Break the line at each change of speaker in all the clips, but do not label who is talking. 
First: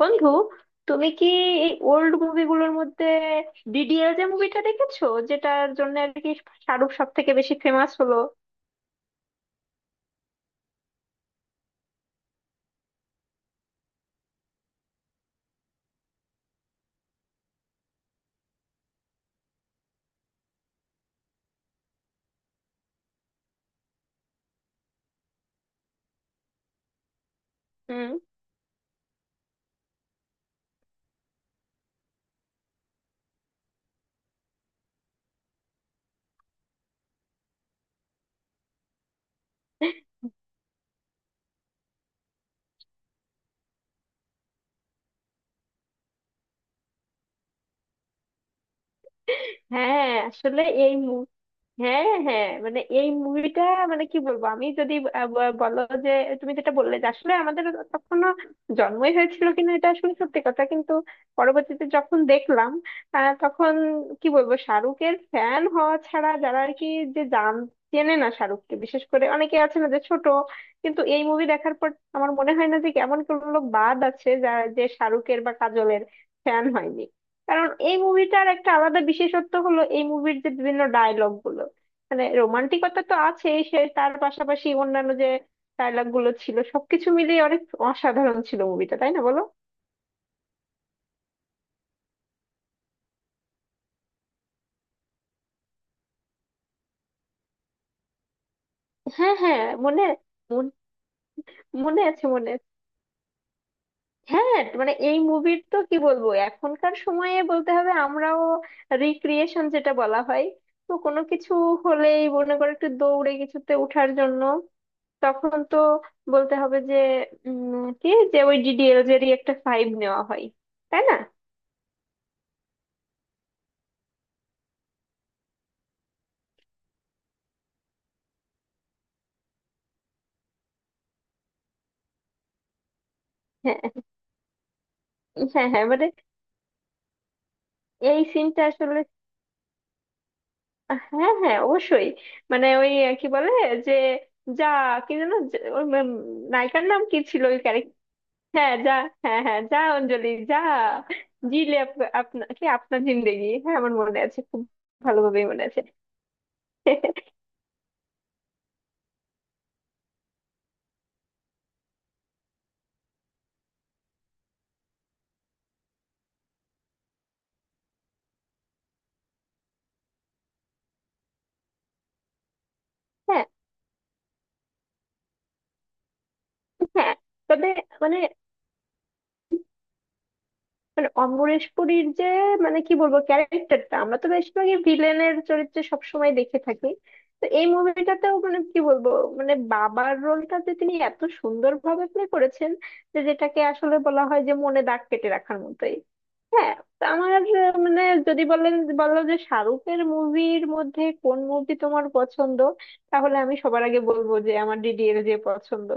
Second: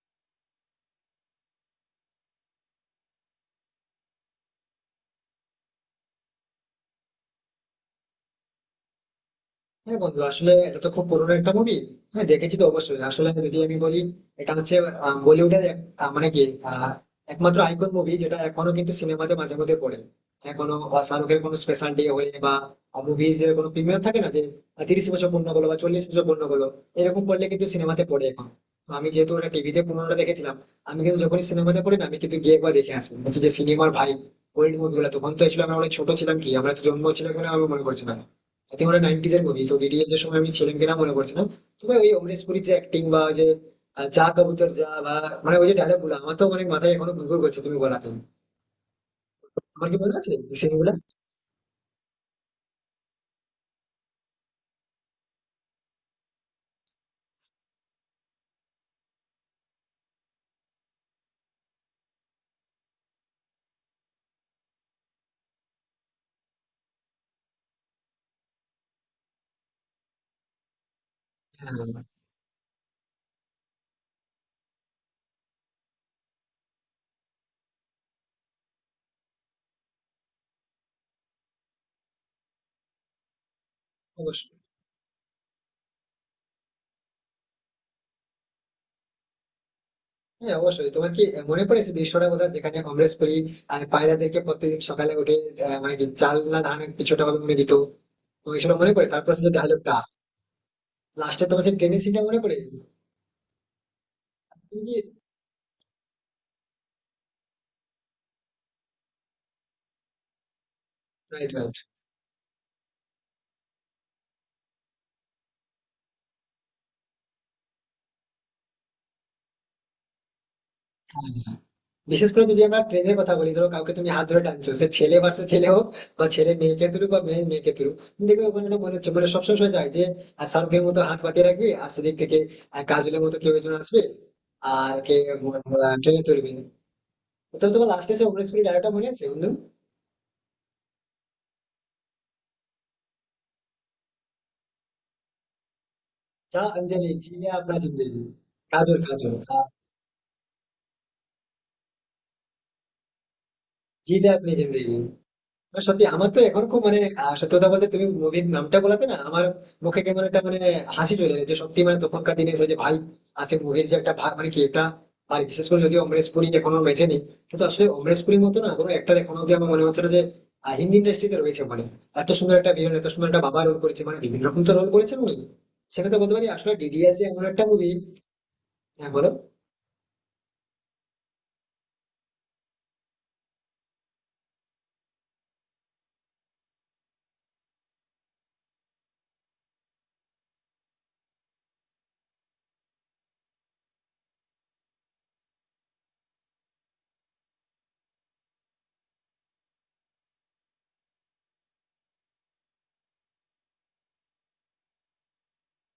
বন্ধু, তুমি কি এই ওল্ড মুভিগুলোর মধ্যে ডিডিএল যে মুভিটা দেখেছো, যেটার জন্য আর কি শাহরুখ সব থেকে বেশি ফেমাস হলো?
হ্যাঁ বন্ধু, আসলে এটা তো খুব পুরোনো একটা মুভি। হ্যাঁ, দেখেছি তো অবশ্যই। আসলে যদি আমি বলি, এটা হচ্ছে বলিউডের মানে কি, আহ, একমাত্র আইকন মুভি যেটা এখনো কিন্তু সিনেমাতে মাঝে মধ্যে পড়ে। হ্যাঁ, কোনো শাহরুখের কোনো স্পেশাল ডে হলে বা মুভির যে কোনো প্রিমিয়ার থাকে না, যে 30 বছর পূর্ণ হলো বা 40 বছর পূর্ণ হলো, এরকম করলে কিন্তু সিনেমাতে
হুম।
পড়ে এখন। তো আমি যেহেতু ওটা টিভিতে পুরোনোটা দেখেছিলাম, আমি কিন্তু যখনই সিনেমাতে পড়ি না আমি কিন্তু গিয়ে একবার দেখে আসি, বলছি যে সিনেমার ভাই। ওল্ড মুভিগুলো তখন তো এসেছিল, আমরা অনেক ছোট ছিলাম, কি আমরা তো জন্ম ছিলাম কিনা আমি মনে করছিলাম। আই থিঙ্ক ওটা 90-এর এর মুভি, তো ডিডিএস এর সময় আমি ছিলাম কিনা মনে পড়ছে না। তবে ওই অমরেশ পুরীর যে অ্যাক্টিং বা ওই যে যা কবুতর যা, বা মানে ওই যে ডায়লগ গুলো আমার তো অনেক মাথায় এখনো ঘুরঘুর করছে তুমি বলাতে। তোমার কি
হ্যাঁ,
মনে আছে
আসলে
দৃশ্য গুলা?
এই... হ্যাঁ হ্যাঁ, মানে এই মুভিটা মানে কি বলবো আমি যদি, বলো যে তুমি যেটা বললে যে আসলে আমাদের তখনো জন্মই হয়েছিল কিনা, এটা আসলে সত্যি কথা। কিন্তু পরবর্তীতে যখন দেখলাম, তখন কি বলবো, শাহরুখের ফ্যান হওয়া ছাড়া যারা আর কি, যে জান চেনে না শাহরুখকে, বিশেষ করে অনেকে আছে না যে ছোট, কিন্তু এই মুভি দেখার পর
হ্যাঁ,
আমার মনে হয় না যে এমন কোনো লোক বাদ আছে যারা যে শাহরুখের বা কাজলের ফ্যান হয়নি। কারণ এই মুভিটার একটা আলাদা বিশেষত্ব হলো এই মুভির যে বিভিন্ন ডায়লগ, মানে রোমান্টিকতা তো আছে সে, তার
অবশ্যই।
পাশাপাশি অন্যান্য যে ডায়লগ গুলো ছিল, সবকিছু মিলিয়ে অনেক অসাধারণ ছিল মুভিটা, তাই না বলো?
হ্যাঁ অবশ্যই, তোমার কি মনে পড়ে সেই দৃশ্যটা কোথাও যেখানে অমরেশ পুরী পায়রাদেরকে প্রত্যেকদিন সকালে উঠে মানে কি, চাল না ধান কিছুটা ভাবে মনে দিত। তো সেটা মনে পড়ে, তারপর
হ্যাঁ
সে
হ্যাঁ,
ডায়লগটা?
মনে মন-
লাস্টে তোমার সেই ট্রেনিং
মনে
সিনটা
আছে,
মনে
মনে
পড়ে?
আছে। হ্যাঁ, মানে
তুমি কি,
এই মুভির তো কি বলবো, এখনকার সময়ে বলতে হবে আমরাও রিক্রিয়েশন যেটা বলা হয়, তো কোনো
রাইট
কিছু
রাইট।
হলেই মনে করো একটু দৌড়ে কিছুতে ওঠার জন্য তখন তো বলতে হবে যে, উম, কি, যে ওই ডিডিএলজেরই একটা ফাইভ নেওয়া হয়, তাই না?
হ্যাঁ, বিশেষ করে যদি আমরা ট্রেনের কথা বলি, ধরো কাউকে তুমি হাত ধরে টানছো, সে ছেলে ভার্সেস ছেলে হোক বা ছেলে মেয়েকে তুলুক বা মেয়ে মেয়েকে তুলুক, তুমি দেখবে ওখানে একটা মনে হচ্ছে, মানে সবসময় শোনা যায় যে শাহরুখের মতো হাত পাতিয়ে রাখবে, আর সেদিক থেকে কাজলের মতো কেউ একজন
হ্যাঁ
আসবে আর কে
হ্যাঁ হ্যাঁ, মানে
ট্রেনে তুলবে। তো তোমার লাস্টে
এই
সে উনিশ কুড়ি
সিনটা
ডায়লগটা
আসলে...
মনে আছে বন্ধু?
হ্যাঁ হ্যাঁ, অবশ্যই। মানে ওই, কি বলে, যে যা, কি যেন, ওই
যা
নায়িকার নাম
অঞ্জলি
কি ছিল
জিলে
ওই
আপনার
ক্যারেক্টার?
জিন্দেগি।
হ্যাঁ, যা।
কাজল, কাজল,
হ্যাঁ হ্যাঁ, যা অঞ্জলি যা, জিলে আপনার কি আপনার জিন্দেগি। হ্যাঁ, আমার মনে
জিলে
আছে,
আপনি
খুব
জিন্দেগি।
ভালোভাবেই মনে
না,
আছে।
সত্যি আমার তো এখন খুব মানে, সত্যি কথা বলতে, তুমি মুভির নামটা বলাতে না আমার মুখে কেমন একটা মানে হাসি চলে এলো, যে সত্যি মানে তখনকার দিনে এসে যে ভাই আসে মুভির যে একটা মানে কি একটা। আর বিশেষ করে যদি অমরেশ পুরী এখনো বেঁচে নেই, কিন্তু আসলে অমরেশ পুরীর মতো না কোনো একটা এখনো অব্দি আমার মনে হচ্ছে না যে হিন্দি ইন্ডাস্ট্রিতে রয়েছে। মানে এত সুন্দর একটা ভিলেন, এত সুন্দর একটা
হ্যাঁ
বাবা রোল করেছে, মানে বিভিন্ন রকম তো রোল করেছেন উনি। সেক্ষেত্রে বলতে পারি, আসলে ডিডিআর
হ্যাঁ,
যে এমন একটা
তবে
মুভি।
মানে
হ্যাঁ বলো।
মানে অম্বরেশ পুরীর যে, মানে কি বলবো, ক্যারেক্টারটা আমরা তো বেশিরভাগই ভিলেনের চরিত্রে সবসময় দেখে থাকি। তো এই মুভিটাতেও, মানে কি বলবো, মানে বাবার রোলটা যে তিনি এত সুন্দরভাবে প্লে করেছেন, যে যেটাকে আসলে বলা হয়, যে মনে দাগ কেটে রাখার মতোই। হ্যাঁ, তো আমার মানে যদি বলেন, বলো যে শাহরুখের মুভির মধ্যে কোন মুভি তোমার পছন্দ, তাহলে আমি সবার আগে বলবো যে আমার ডিডি এর যে পছন্দ।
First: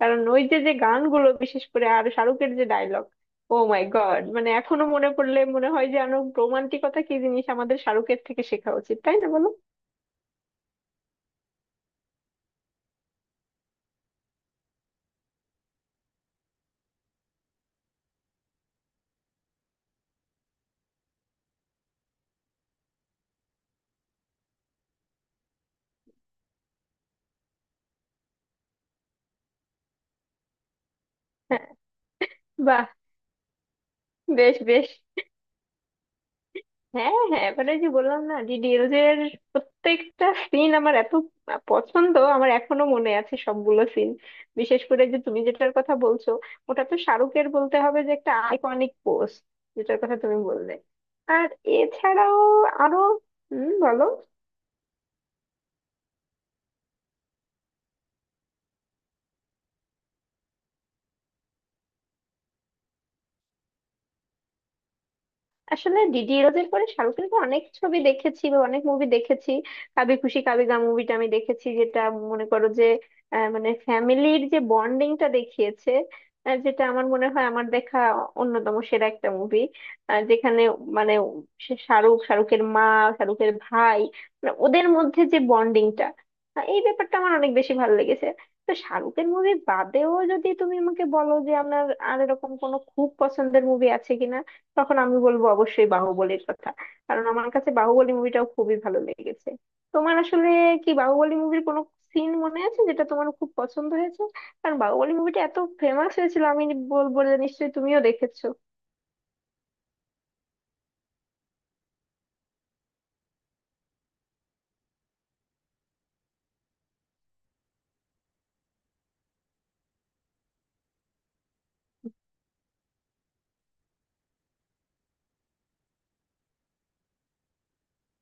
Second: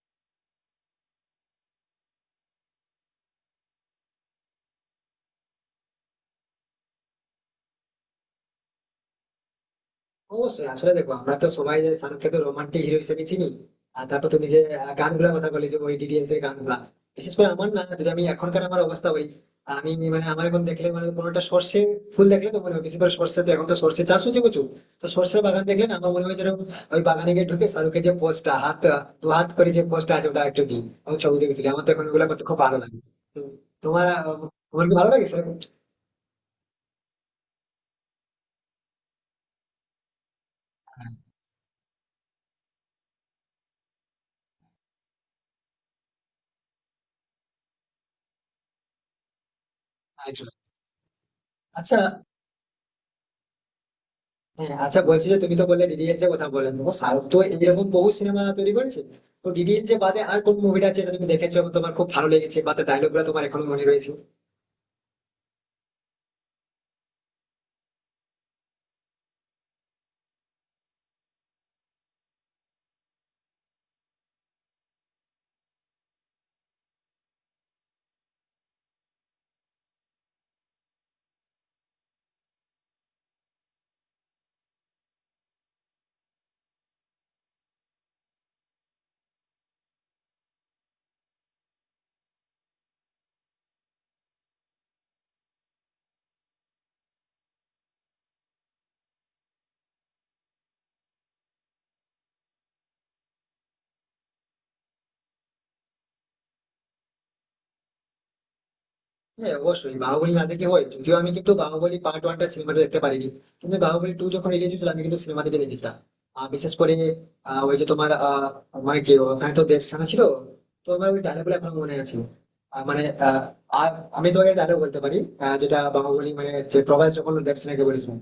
কারণ ওই যে যে গানগুলো, বিশেষ করে, আর শাহরুখের যে ডায়লগ, ও মাই গড, মানে এখনো মনে পড়লে মনে হয় যে আরো রোমান্টিকতা কি জিনিস আমাদের শাহরুখের থেকে শেখা উচিত, তাই না বলো?
অবশ্যই, আসলে দেখো, আমরা তো সবাই যে শাহরুখকে তো রোমান্টিক হিরো হিসেবে চিনি। আর তারপর তুমি যে গানগুলোর কথা বলে, যে ওই ডিডিএস এর গানগুলা, বিশেষ করে আমার না, যদি আমি এখনকার আমার অবস্থা বলি, আমি মানে আমার এখন দেখলে মানে কোনো একটা সর্ষে ফুল দেখলে তো মনে হয়, বিশেষ করে সর্ষে তো এখন তো সর্ষে চাষ হচ্ছে প্রচুর। তো সর্ষের বাগান দেখলে না আমার মনে হয় যেন ওই বাগানে গিয়ে ঢুকে শাহরুখের যে পোস্টটা, হাত দু হাত করে যে পোস্টটা আছে, ওটা একটু দিই এবং ছবি টবি
হ্যাঁ,
তুলি, আমার তো এখন ওগুলো করতে খুব ভালো
বাহ,
লাগে। তো তোমার আহ,
বেশ
তোমার
বেশ।
কি ভালো লাগে সেরকম?
হ্যাঁ হ্যাঁ, এবারে যে বললাম না ডিডিএলজ এর প্রত্যেকটা সিন আমার এত পছন্দ, আমার এখনো মনে আছে সবগুলো সিন। বিশেষ করে যে তুমি যেটার কথা বলছো, ওটা তো শাহরুখের বলতে হবে যে একটা আইকনিক পোস্ট, যেটার কথা তুমি বললে। আর
আচ্ছা।
এছাড়াও আরো... হুম, বলো।
হ্যাঁ, আচ্ছা, বলছি যে তুমি তো বললে ডিডিএলজে এর কথা বললে, দেখো, সাউথ তো এরকম বহু সিনেমা তৈরি করেছে। তো ডিডিএলজে বাদে আর কোন মুভিটা আছে যেটা তুমি দেখেছো এবং তোমার খুব ভালো লেগেছে বা তার ডায়লগ গুলো তোমার এখনো মনে রয়েছে?
আসলে ডিডি ইরোজের পরে শাহরুখের তো অনেক ছবি দেখেছি বা অনেক মুভি দেখেছি। কাবি খুশি কাবি গাম মুভিটা আমি দেখেছি, যেটা মনে করো যে, মানে ফ্যামিলির যে বন্ডিংটা দেখিয়েছে, যেটা আমার মনে হয় আমার দেখা অন্যতম সেরা একটা মুভি। যেখানে মানে সে শাহরুখ, শাহরুখের মা, শাহরুখের ভাই, মানে ওদের মধ্যে যে বন্ডিংটা, এই ব্যাপারটা আমার অনেক বেশি ভালো লেগেছে। তো শাহরুখের মুভি বাদেও যদি তুমি আমাকে বলো যে আপনার আর এরকম কোনো খুব পছন্দের মুভি আছে কিনা, তখন আমি বলবো অবশ্যই বাহুবলীর কথা। কারণ আমার কাছে বাহুবলী মুভিটাও খুবই ভালো লেগেছে। তোমার আসলে কি বাহুবলী মুভির কোনো সিন মনে আছে যেটা তোমার খুব পছন্দ হয়েছে? কারণ বাহুবলী মুভিটা এত ফেমাস হয়েছিল, আমি বলবো যে নিশ্চয়ই তুমিও দেখেছো।
হ্যাঁ অবশ্যই, বাহুবলী না দেখে হয়? যদিও আমি কিন্তু বাহুবলী পার্ট ওয়ানটা সিনেমাতে দেখতে পারিনি, কিন্তু বাহুবলী টু যখন রিলিজ হয়েছিল আমি কিন্তু সিনেমা থেকে দেখেছিলাম। আর বিশেষ করে ওই যে তোমার, মানে কি, ওখানে তো দেবসেনা ছিল। তো আমার ওই ডায়লগ গুলো এখনো মনে আছে। আহ, মানে আহ, আর আমি তোমাকে ডায়লগ বলতে পারি, যেটা বাহুবলী মানে যে প্রভাস যখন দেবসেনাকে বলেছিলাম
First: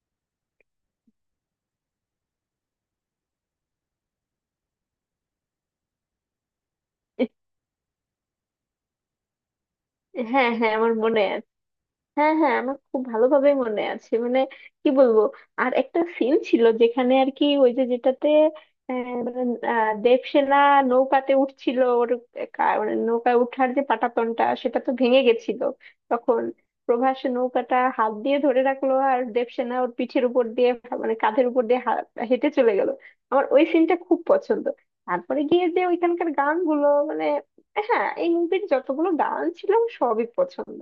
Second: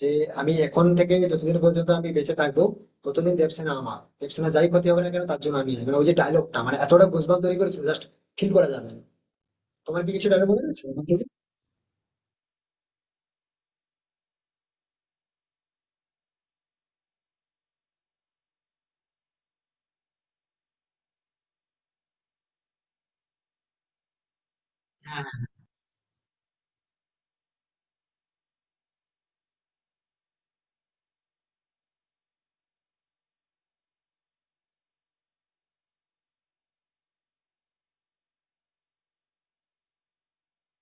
যে, আমি এখন থেকে যতদিন পর্যন্ত আমি বেঁচে থাকবো ততদিন দেবসেনা আমার, দেবসেনা যাই ক্ষতি হবে না কেন তার জন্য আমি আছি। মানে ওই যে ডায়লগটা মানে এতটা গুজবাম তৈরি করেছিল, জাস্ট ফিল করা যাবে না। তোমার কি কিছু ডায়লগ
হ্যাঁ
মনে
হ্যাঁ,
আছে?
আমার মনে আছে। হ্যাঁ হ্যাঁ, আমার খুব ভালোভাবে মনে আছে, মানে কি বলবো, আর একটা সিন ছিল যেখানে আর কি, ওই যে যেটাতে মানে, দেবসেনা নৌকাতে উঠছিল, ওর মানে নৌকায় উঠার যে পাটাতনটা সেটা তো ভেঙে
হ্যাঁ
গেছিল। তখন প্রভাস নৌকাটা হাত দিয়ে ধরে রাখলো, আর দেবসেনা ওর পিঠের উপর দিয়ে, মানে কাঁধের উপর দিয়ে হেঁটে চলে গেল। আমার ওই সিনটা খুব পছন্দ। তারপরে গিয়ে যে ওইখানকার গানগুলো, মানে হ্যাঁ, এই মুভির যতগুলো গান ছিল আমার সবই পছন্দ।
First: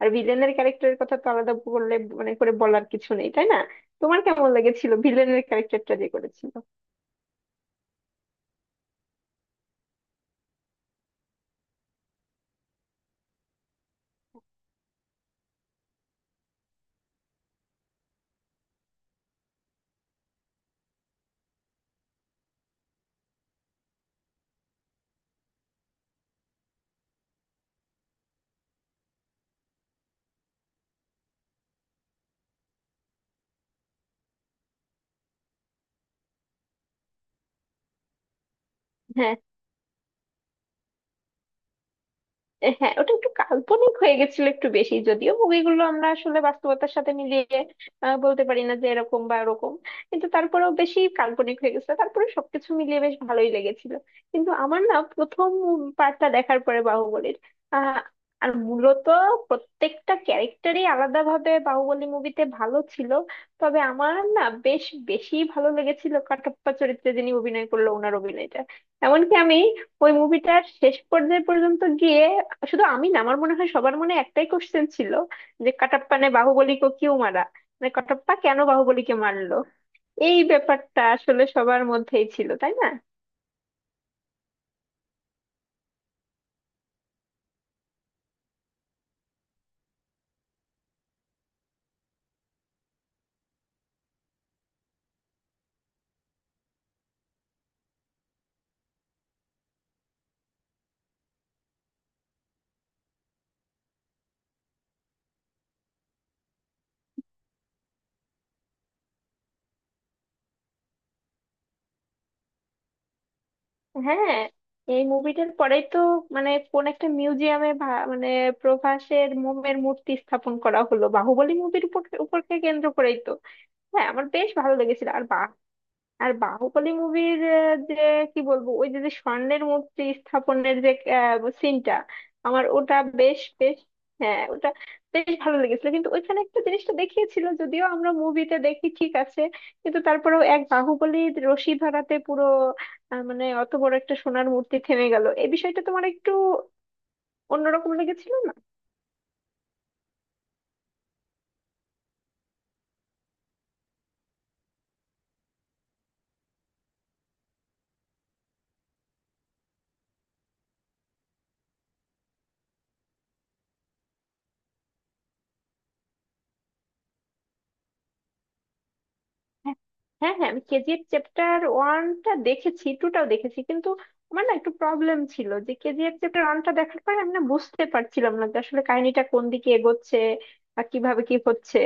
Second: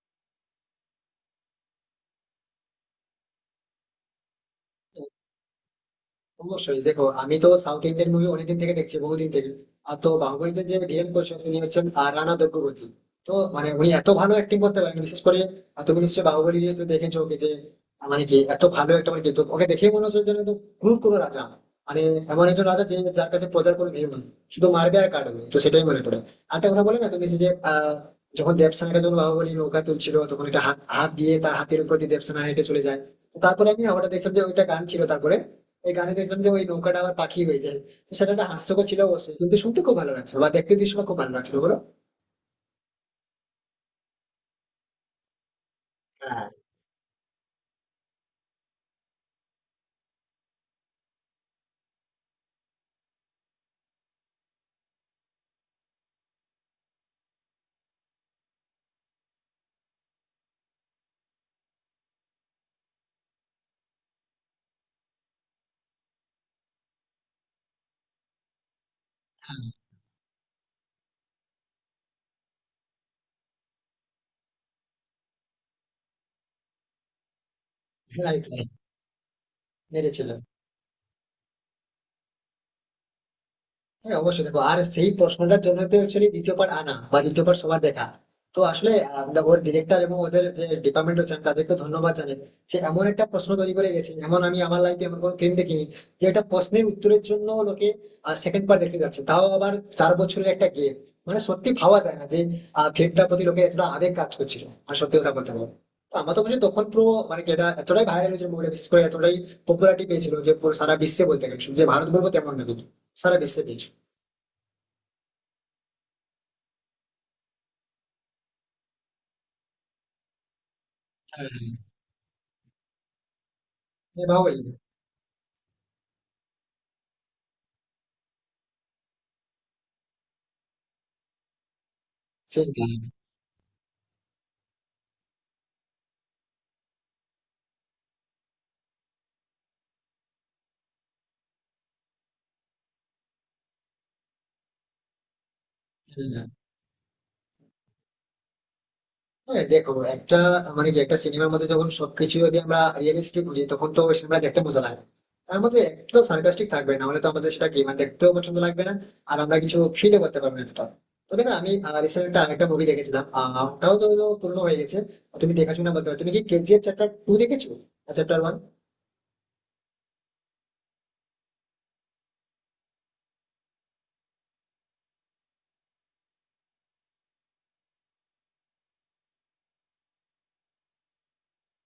আর ভিলেনের ক্যারেক্টারের কথা তো আলাদা বললে মানে করে বলার কিছু নেই, তাই না? তোমার কেমন লেগেছিল ভিলেনের ক্যারেক্টারটা যে করেছিল?
অবশ্যই, দেখো, আমি তো সাউথ ইন্ডিয়ান মুভি অনেকদিন থেকে দেখছি, বহুদিন থেকে। আর তো বাহুবলীতে যে ভিলেন করছে তিনি হচ্ছেন রানা দুর্গাবতী। তো মানে উনি এত ভালো অ্যাক্টিং করতে পারেন, বিশেষ করে তুমি নিশ্চয়ই বাহুবলী তো দেখেছো ওকে, যে মানে কি এত ভালো একটা, মানে কি তো ওকে দেখেই মনে হচ্ছে যেন একদম ক্রুর কোনো রাজা। মানে এমন একজন রাজা যে যার কাছে প্রজার কোনো ভিড় নেই, শুধু মারবে আর কাটবে। তো সেটাই মনে পড়ে। আর একটা কথা বলে না, তুমি সেই যে যখন দেবসেনাটা যখন বাহুবলী নৌকা তুলছিল, তখন একটা হাত হাত দিয়ে তার হাতের উপর দিয়ে দেবসেনা হেঁটে চলে যায়। তো তারপরে আমি হঠাৎ দেখছিলাম যে ওইটা গান ছিল, তারপরে এই গানে দেখলাম যে ওই নৌকাটা আবার পাখি হয়ে যায়। তো সেটা একটা হাস্যকর ছিল
হ্যাঁ
অবশ্যই, কিন্তু শুনতে খুব ভালো লাগছে বা দেখতে দৃশ্যটা খুব ভালো লাগছিল বলো।
হ্যাঁ, ওটা একটু কাল্পনিক হয়ে গেছিল একটু বেশি, যদিও মুভিগুলো আমরা আসলে
হ্যাঁ,
বাস্তবতার সাথে মিলিয়ে বলতে পারি না যে এরকম বা এরকম, কিন্তু তারপরেও বেশি কাল্পনিক হয়ে গেছিল, তারপরে সবকিছু মিলিয়ে বেশ ভালোই লেগেছিল। কিন্তু আমার না প্রথম পার্টটা দেখার পরে বাহুবলীর, আহ আর মূলত প্রত্যেকটা ক্যারেক্টারই আলাদাভাবে বাহুবলী মুভিতে ভালো ছিল। তবে আমার না বেশ বেশি ভালো লেগেছিল কাটাপ্পা চরিত্রে যিনি অভিনয় করলো, ওনার অভিনয়টা। এমনকি আমি ওই মুভিটার শেষ পর্যায়ে পর্যন্ত গিয়ে, শুধু আমি না, আমার মনে হয় সবার মনে একটাই কোশ্চেন ছিল, যে কাটাপ্পা নে বাহুবলীকে কিউ মারা, মানে কাটাপ্পা
রাইট
কেন
রাইট।
বাহুবলীকে মারলো।
মেরেছিল।
এই ব্যাপারটা আসলে সবার মধ্যেই ছিল, তাই না?
হ্যাঁ অবশ্যই, দেখো, আর সেই প্রশ্নটার জন্য তো অ্যাকচুয়ালি দ্বিতীয় part আনা বা দ্বিতীয় part সবার দেখা। তো আসলে দেখো, ওর ডিরেক্টর এবং ওদের যে ডিপার্টমেন্ট হচ্ছে, আমি তাদেরকে ধন্যবাদ জানাই। সে এমন একটা প্রশ্ন তৈরি করে গেছে, এমন আমি আমার লাইফে এমন কোনো ফিল্ম দেখিনি যে একটা প্রশ্নের উত্তরের জন্য লোকে সেকেন্ড পার্ট দেখতে যাচ্ছে, তাও আবার 4 বছরের একটা গেম। মানে সত্যি ভাবা যায় না যে ফিল্মটার প্রতি লোকের এতটা আবেগ কাজ করছিল। আর সত্যি কথা বলতে পারবো তো, আমার তো মনে হয় তখন পুরো মানে কি, এটা এতটাই ভাইরাল হয়েছিল মুভিটা, বিশেষ করে এতটাই পপুলারিটি পেয়েছিল যে পুরো সারা বিশ্বে বলতে গেলে, শুধু যে ভারত বলবো তেমন না, কিন্তু সারা বিশ্বে পেয়েছিল।
হ্যাঁ, এই মুভিটার পরেই তো মানে কোন একটা মিউজিয়ামে, মানে প্রভাসের মোমের মূর্তি স্থাপন করা হলো
হ্যাঁ,
বাহুবলী মুভির উপরকে কেন্দ্র করেই তো। হ্যাঁ, আমার বেশ
এভাবেই।
ভালো লেগেছিল। আর আর বাহুবলী মুভির যে কি বলবো, ওই যে যে স্বর্ণের মূর্তি স্থাপনের যে সিনটা, আমার
সেটাই।
ওটা বেশ বেশ। হ্যাঁ, ওটা বেশ ভালো লেগেছিল। কিন্তু ওইখানে একটা জিনিসটা দেখিয়েছিল, যদিও আমরা মুভিতে দেখি ঠিক আছে, কিন্তু তারপরেও এক বাহুবলীর রশি ধরাতে পুরো, মানে অত বড় একটা সোনার মূর্তি থেমে গেল, এই বিষয়টা তোমার
হ্যাঁ।
একটু
হ্যাঁ,
অন্যরকম লেগেছিল না?
হ্যাঁ, দেখো একটা, মানে কি, একটা সিনেমার মধ্যে যখন সবকিছু যদি আমরা রিয়েলিস্টিক বুঝি তখন তো সিনেমা দেখতে মজা লাগে। তার মধ্যে একটু সার্কাস্টিক থাকবে না হলে তো আমাদের সেটা কি মানে দেখতেও পছন্দ লাগবে না, আর আমরা কিছু ফিলও করতে পারবো না এতটা। তবে না আমি রিসেন্ট একটা আরেকটা মুভি দেখেছিলাম, ওটাও তো পুরনো হয়ে গেছে। তুমি দেখেছো না, বলতে পারো তুমি কি কেজিএফ চ্যাপ্টার টু দেখেছো, চ্যাপ্টার ওয়ান?
হ্যাঁ হ্যাঁ হ্যাঁ, আমি কেজিএফ চ্যাপ্টার ওয়ানটা দেখেছি, টুটাও দেখেছি, কিন্তু আমার না একটু প্রবলেম ছিল যে কেজিএফ চ্যাপ্টার ওয়ানটা দেখার পর আমি না বুঝতে পারছিলাম না যে আসলে কাহিনীটা কোন দিকে এগোচ্ছে বা কিভাবে কি হচ্ছে।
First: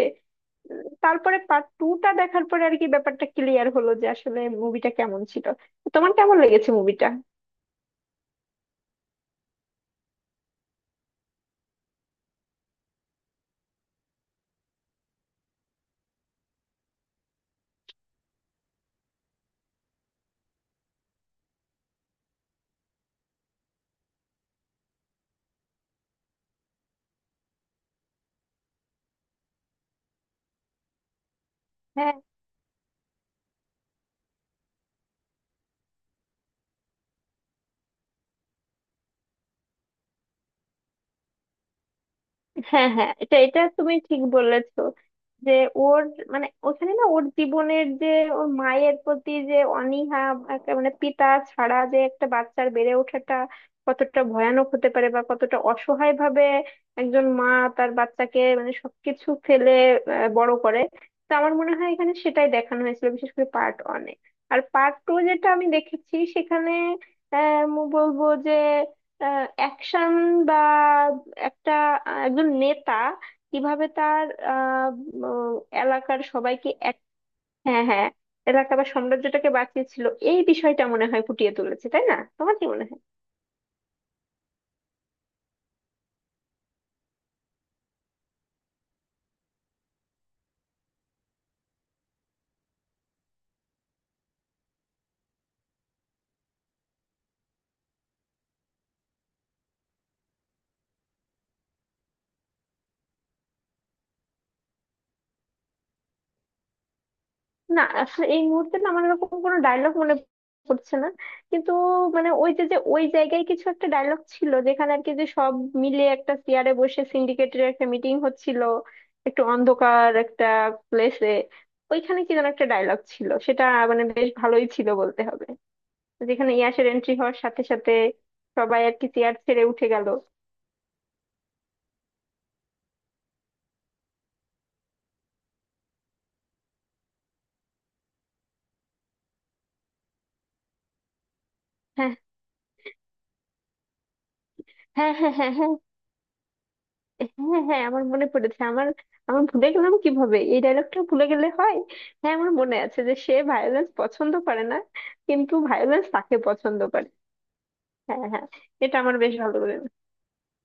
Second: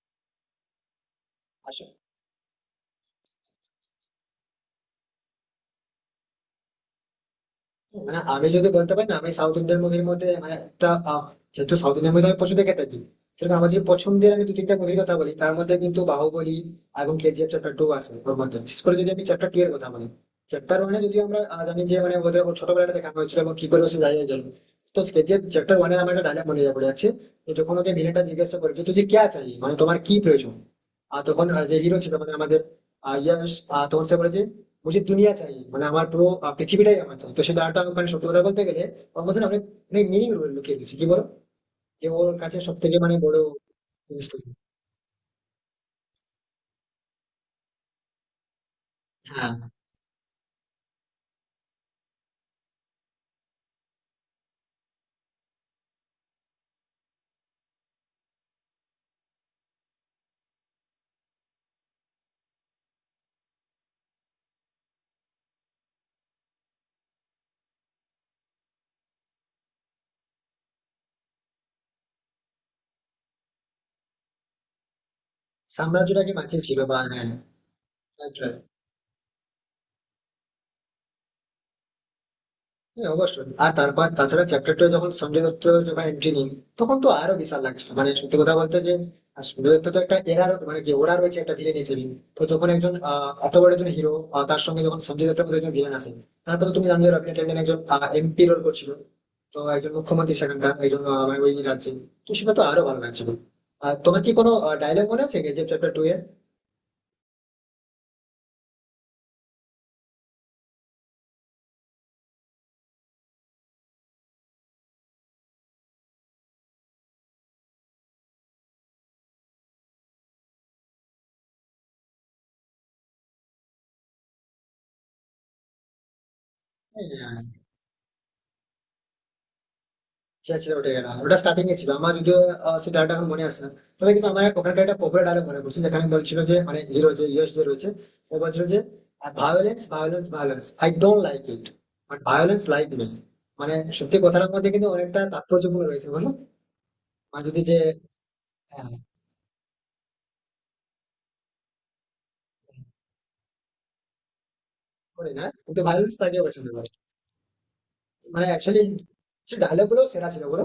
তারপরে পার্ট টুটা দেখার পরে আর কি ব্যাপারটা ক্লিয়ার হলো যে আসলে মুভিটা কেমন ছিল। তো তোমার কেমন লেগেছে মুভিটা?
মানে আমি যদি বলতে পারি না, আমি সাউথ ইন্ডিয়ান মুভির মধ্যে মানে একটা যেহেতু সাউথ ইন্ডিয়ান মুভি আমি পছন্দ দেখে থাকি, সেরকম আমার যদি পছন্দের আমি দু তিনটা মুভির কথা বলি, তার মধ্যে কিন্তু বাহুবলী এবং কেজিএফ চ্যাপ্টার টু আছে। ওর মধ্যে বিশেষ করে যদি আমি চ্যাপ্টার টু এর কথা বলি, চ্যাপ্টার ওয়ানে যদি আমরা জানি যে মানে ওদের ছোটবেলাটা দেখা হয়েছিল এবং কি করে সে জায়গায় গেল। তো কেজিএফ চ্যাপ্টার ওয়ানে আমার একটা ডায়লগ মনে পড়ে যাচ্ছে, যে যখন ওকে ভিলেনটা জিজ্ঞাসা করে যে তুই যে ক্যা চাই, মানে তোমার কি প্রয়োজন? আর তখন যে হিরো ছিল, মানে আমাদের ইয়াশ, তখন সে বলে যে মুঝে দুনিয়া চাই, মানে আমার পুরো পৃথিবীটাই আমার চাই। তো সেটা একটা মানে সত্যি কথা বলতে গেলে ওর মধ্যে না অনেক, অনেক মিনিং লুকিয়ে গেছে কি বলো? যে ওর কাছে সব
হ্যাঁ
থেকে
হ্যাঁ,
মানে
এটা
বড়
এটা তুমি ঠিক
জিনিসটা কি?
বলেছো, যে ওর, মানে ওখানে না ওর জীবনের যে ওর মায়ের প্রতি
হ্যাঁ,
যে অনীহা, একটা মানে পিতা ছাড়া যে একটা বাচ্চার বেড়ে ওঠাটা কতটা ভয়ানক হতে পারে বা কতটা অসহায় ভাবে একজন মা তার বাচ্চাকে মানে সবকিছু ফেলে বড় করে। তো আমার মনে হয় এখানে সেটাই দেখানো হয়েছিল, বিশেষ করে পার্ট ওয়ানে। আর পার্ট টু যেটা আমি দেখেছি সেখানে, বলবো যে অ্যাকশন, বা একটা, একজন নেতা কিভাবে তার, আহ, উম, এলাকার
সাম্রাজ্যটাকে
সবাইকে
বাঁচিয়েছিল
এক...
বা, হ্যাঁ,
হ্যাঁ হ্যাঁ,
right, right.
এলাকা বা সাম্রাজ্যটাকে বাঁচিয়েছিল, এই বিষয়টা মনে হয় ফুটিয়ে তুলেছে, তাই না? তোমার কি মনে হয়?
হ্যাঁ অবশ্যই, আর তারপর তাছাড়া চ্যাপ্টার টু যখন সঞ্জয় দত্ত যখন এন্ট্রি নিই, তখন তো আরো বিশাল লাগছিল মানে সত্যি কথা বলতে যে, আর সঞ্জয় দত্ত তো একটা এরা মানে কি ওরা রয়েছে একটা ভিলেন হিসেবে। তো যখন একজন এত বড় একজন হিরো, তার সঙ্গে যখন সঞ্জয় দত্তের মতো একজন ভিলেন আসে, তারপর তো তুমি জানো যে রবীন্দ্র ট্যান্ডন একজন এমপি রোল করছিল। তো একজন মুখ্যমন্ত্রী সেখানকার একজন মানে ওই রাজ্যে, তো সেটা তো আরো ভালো লাগছিল। আর তোমার কি কোনো ডায়লগ মনে আছে যে চ্যাপ্টার টু এর?
না, আসলে এই মুহূর্তে না আমার এরকম কোনো ডায়লগ মনে পড়ছে না। কিন্তু মানে ওই যে যে ওই জায়গায় কিছু একটা ডায়লগ ছিল যেখানে আর কি যে সব মিলে একটা চেয়ারে বসে সিন্ডিকেটের একটা মিটিং হচ্ছিল একটু অন্ধকার একটা প্লেসে, ওইখানে কি যেন একটা ডায়লগ ছিল সেটা, মানে বেশ ভালোই ছিল বলতে হবে, যেখানে ইয়াসের এন্ট্রি হওয়ার
হ্যাঁ,
সাথে সাথে সবাই আর কি চেয়ার ছেড়ে উঠে গেল।
সেটা ছিল ওটাই না, ওটা স্টার্টিং এ ছিল আমার যদিও সেই ডায়লগটা এখন মনে আসছে না। তবে কিন্তু আমার ওখানকার একটা পপুলার ডায়লগ মনে পড়ছে, যেখানে বলছিল যে মানে হিরো যে ইয়েস যে রয়েছে সে বলছিল যে violence, violence, violence, I don't like it,
হ্যাঁ
বাট ভায়োলেন্স লাইক মি। মানে সত্যি কথাটার মধ্যে কিন্তু
হ্যাঁ
অনেকটা
হ্যাঁ হ্যাঁ। হ্যাঁ
তাৎপর্যপূর্ণ রয়েছে বলো। মানে যদি
হ্যাঁ
যে,
হ্যাঁ, আমার মনে পড়েছে। আমার
হ্যাঁ,
আমার ভুলে গেলাম কিভাবে, এই ডায়লগটা ভুলে গেলে হয়? হ্যাঁ, আমার মনে আছে যে সে ভায়োলেন্স পছন্দ করে না,
করে না
কিন্তু
কিন্তু
ভায়োলেন্স
ভায়োলেন্স
তাকে
তাকেও পছন্দ
পছন্দ
করে।
করে। হ্যাঁ
মানে
হ্যাঁ,
অ্যাকচুয়ালি
এটা আমার বেশ
সে
ভালো।
ডায়লগ গুলো সেরা ছিল বলো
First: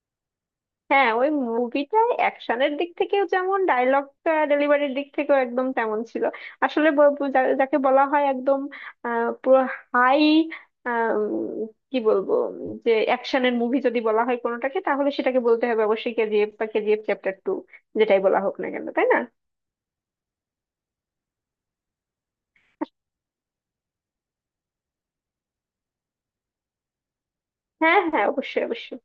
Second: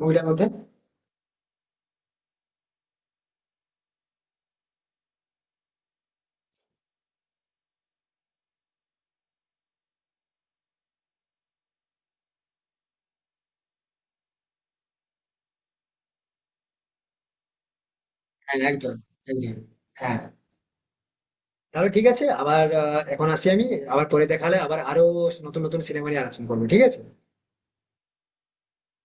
মুভিটার মধ্যে।
হ্যাঁ, ওই মুভিটায় অ্যাকশনের দিক থেকেও, যেমন ডায়লগ ডেলিভারির দিক থেকেও একদম তেমন ছিল। আসলে যাকে বলা হয় একদম, পুরো হাই, কি বলবো, যে অ্যাকশনের মুভি যদি বলা হয় কোনোটাকে তাহলে সেটাকে বলতে হবে অবশ্যই কেজিএফ বা কেজিএফ চ্যাপ্টার টু, যেটাই বলা হোক
হ্যাঁ
না কেন,
একদম,
তাই না?
একদম। হ্যাঁ তাহলে ঠিক আছে, আবার এখন আসি আমি, আবার পরে দেখালে আবার আরো নতুন নতুন সিনেমা নিয়ে আলোচনা করবো, ঠিক আছে।
হ্যাঁ হ্যাঁ, অবশ্যই অবশ্যই।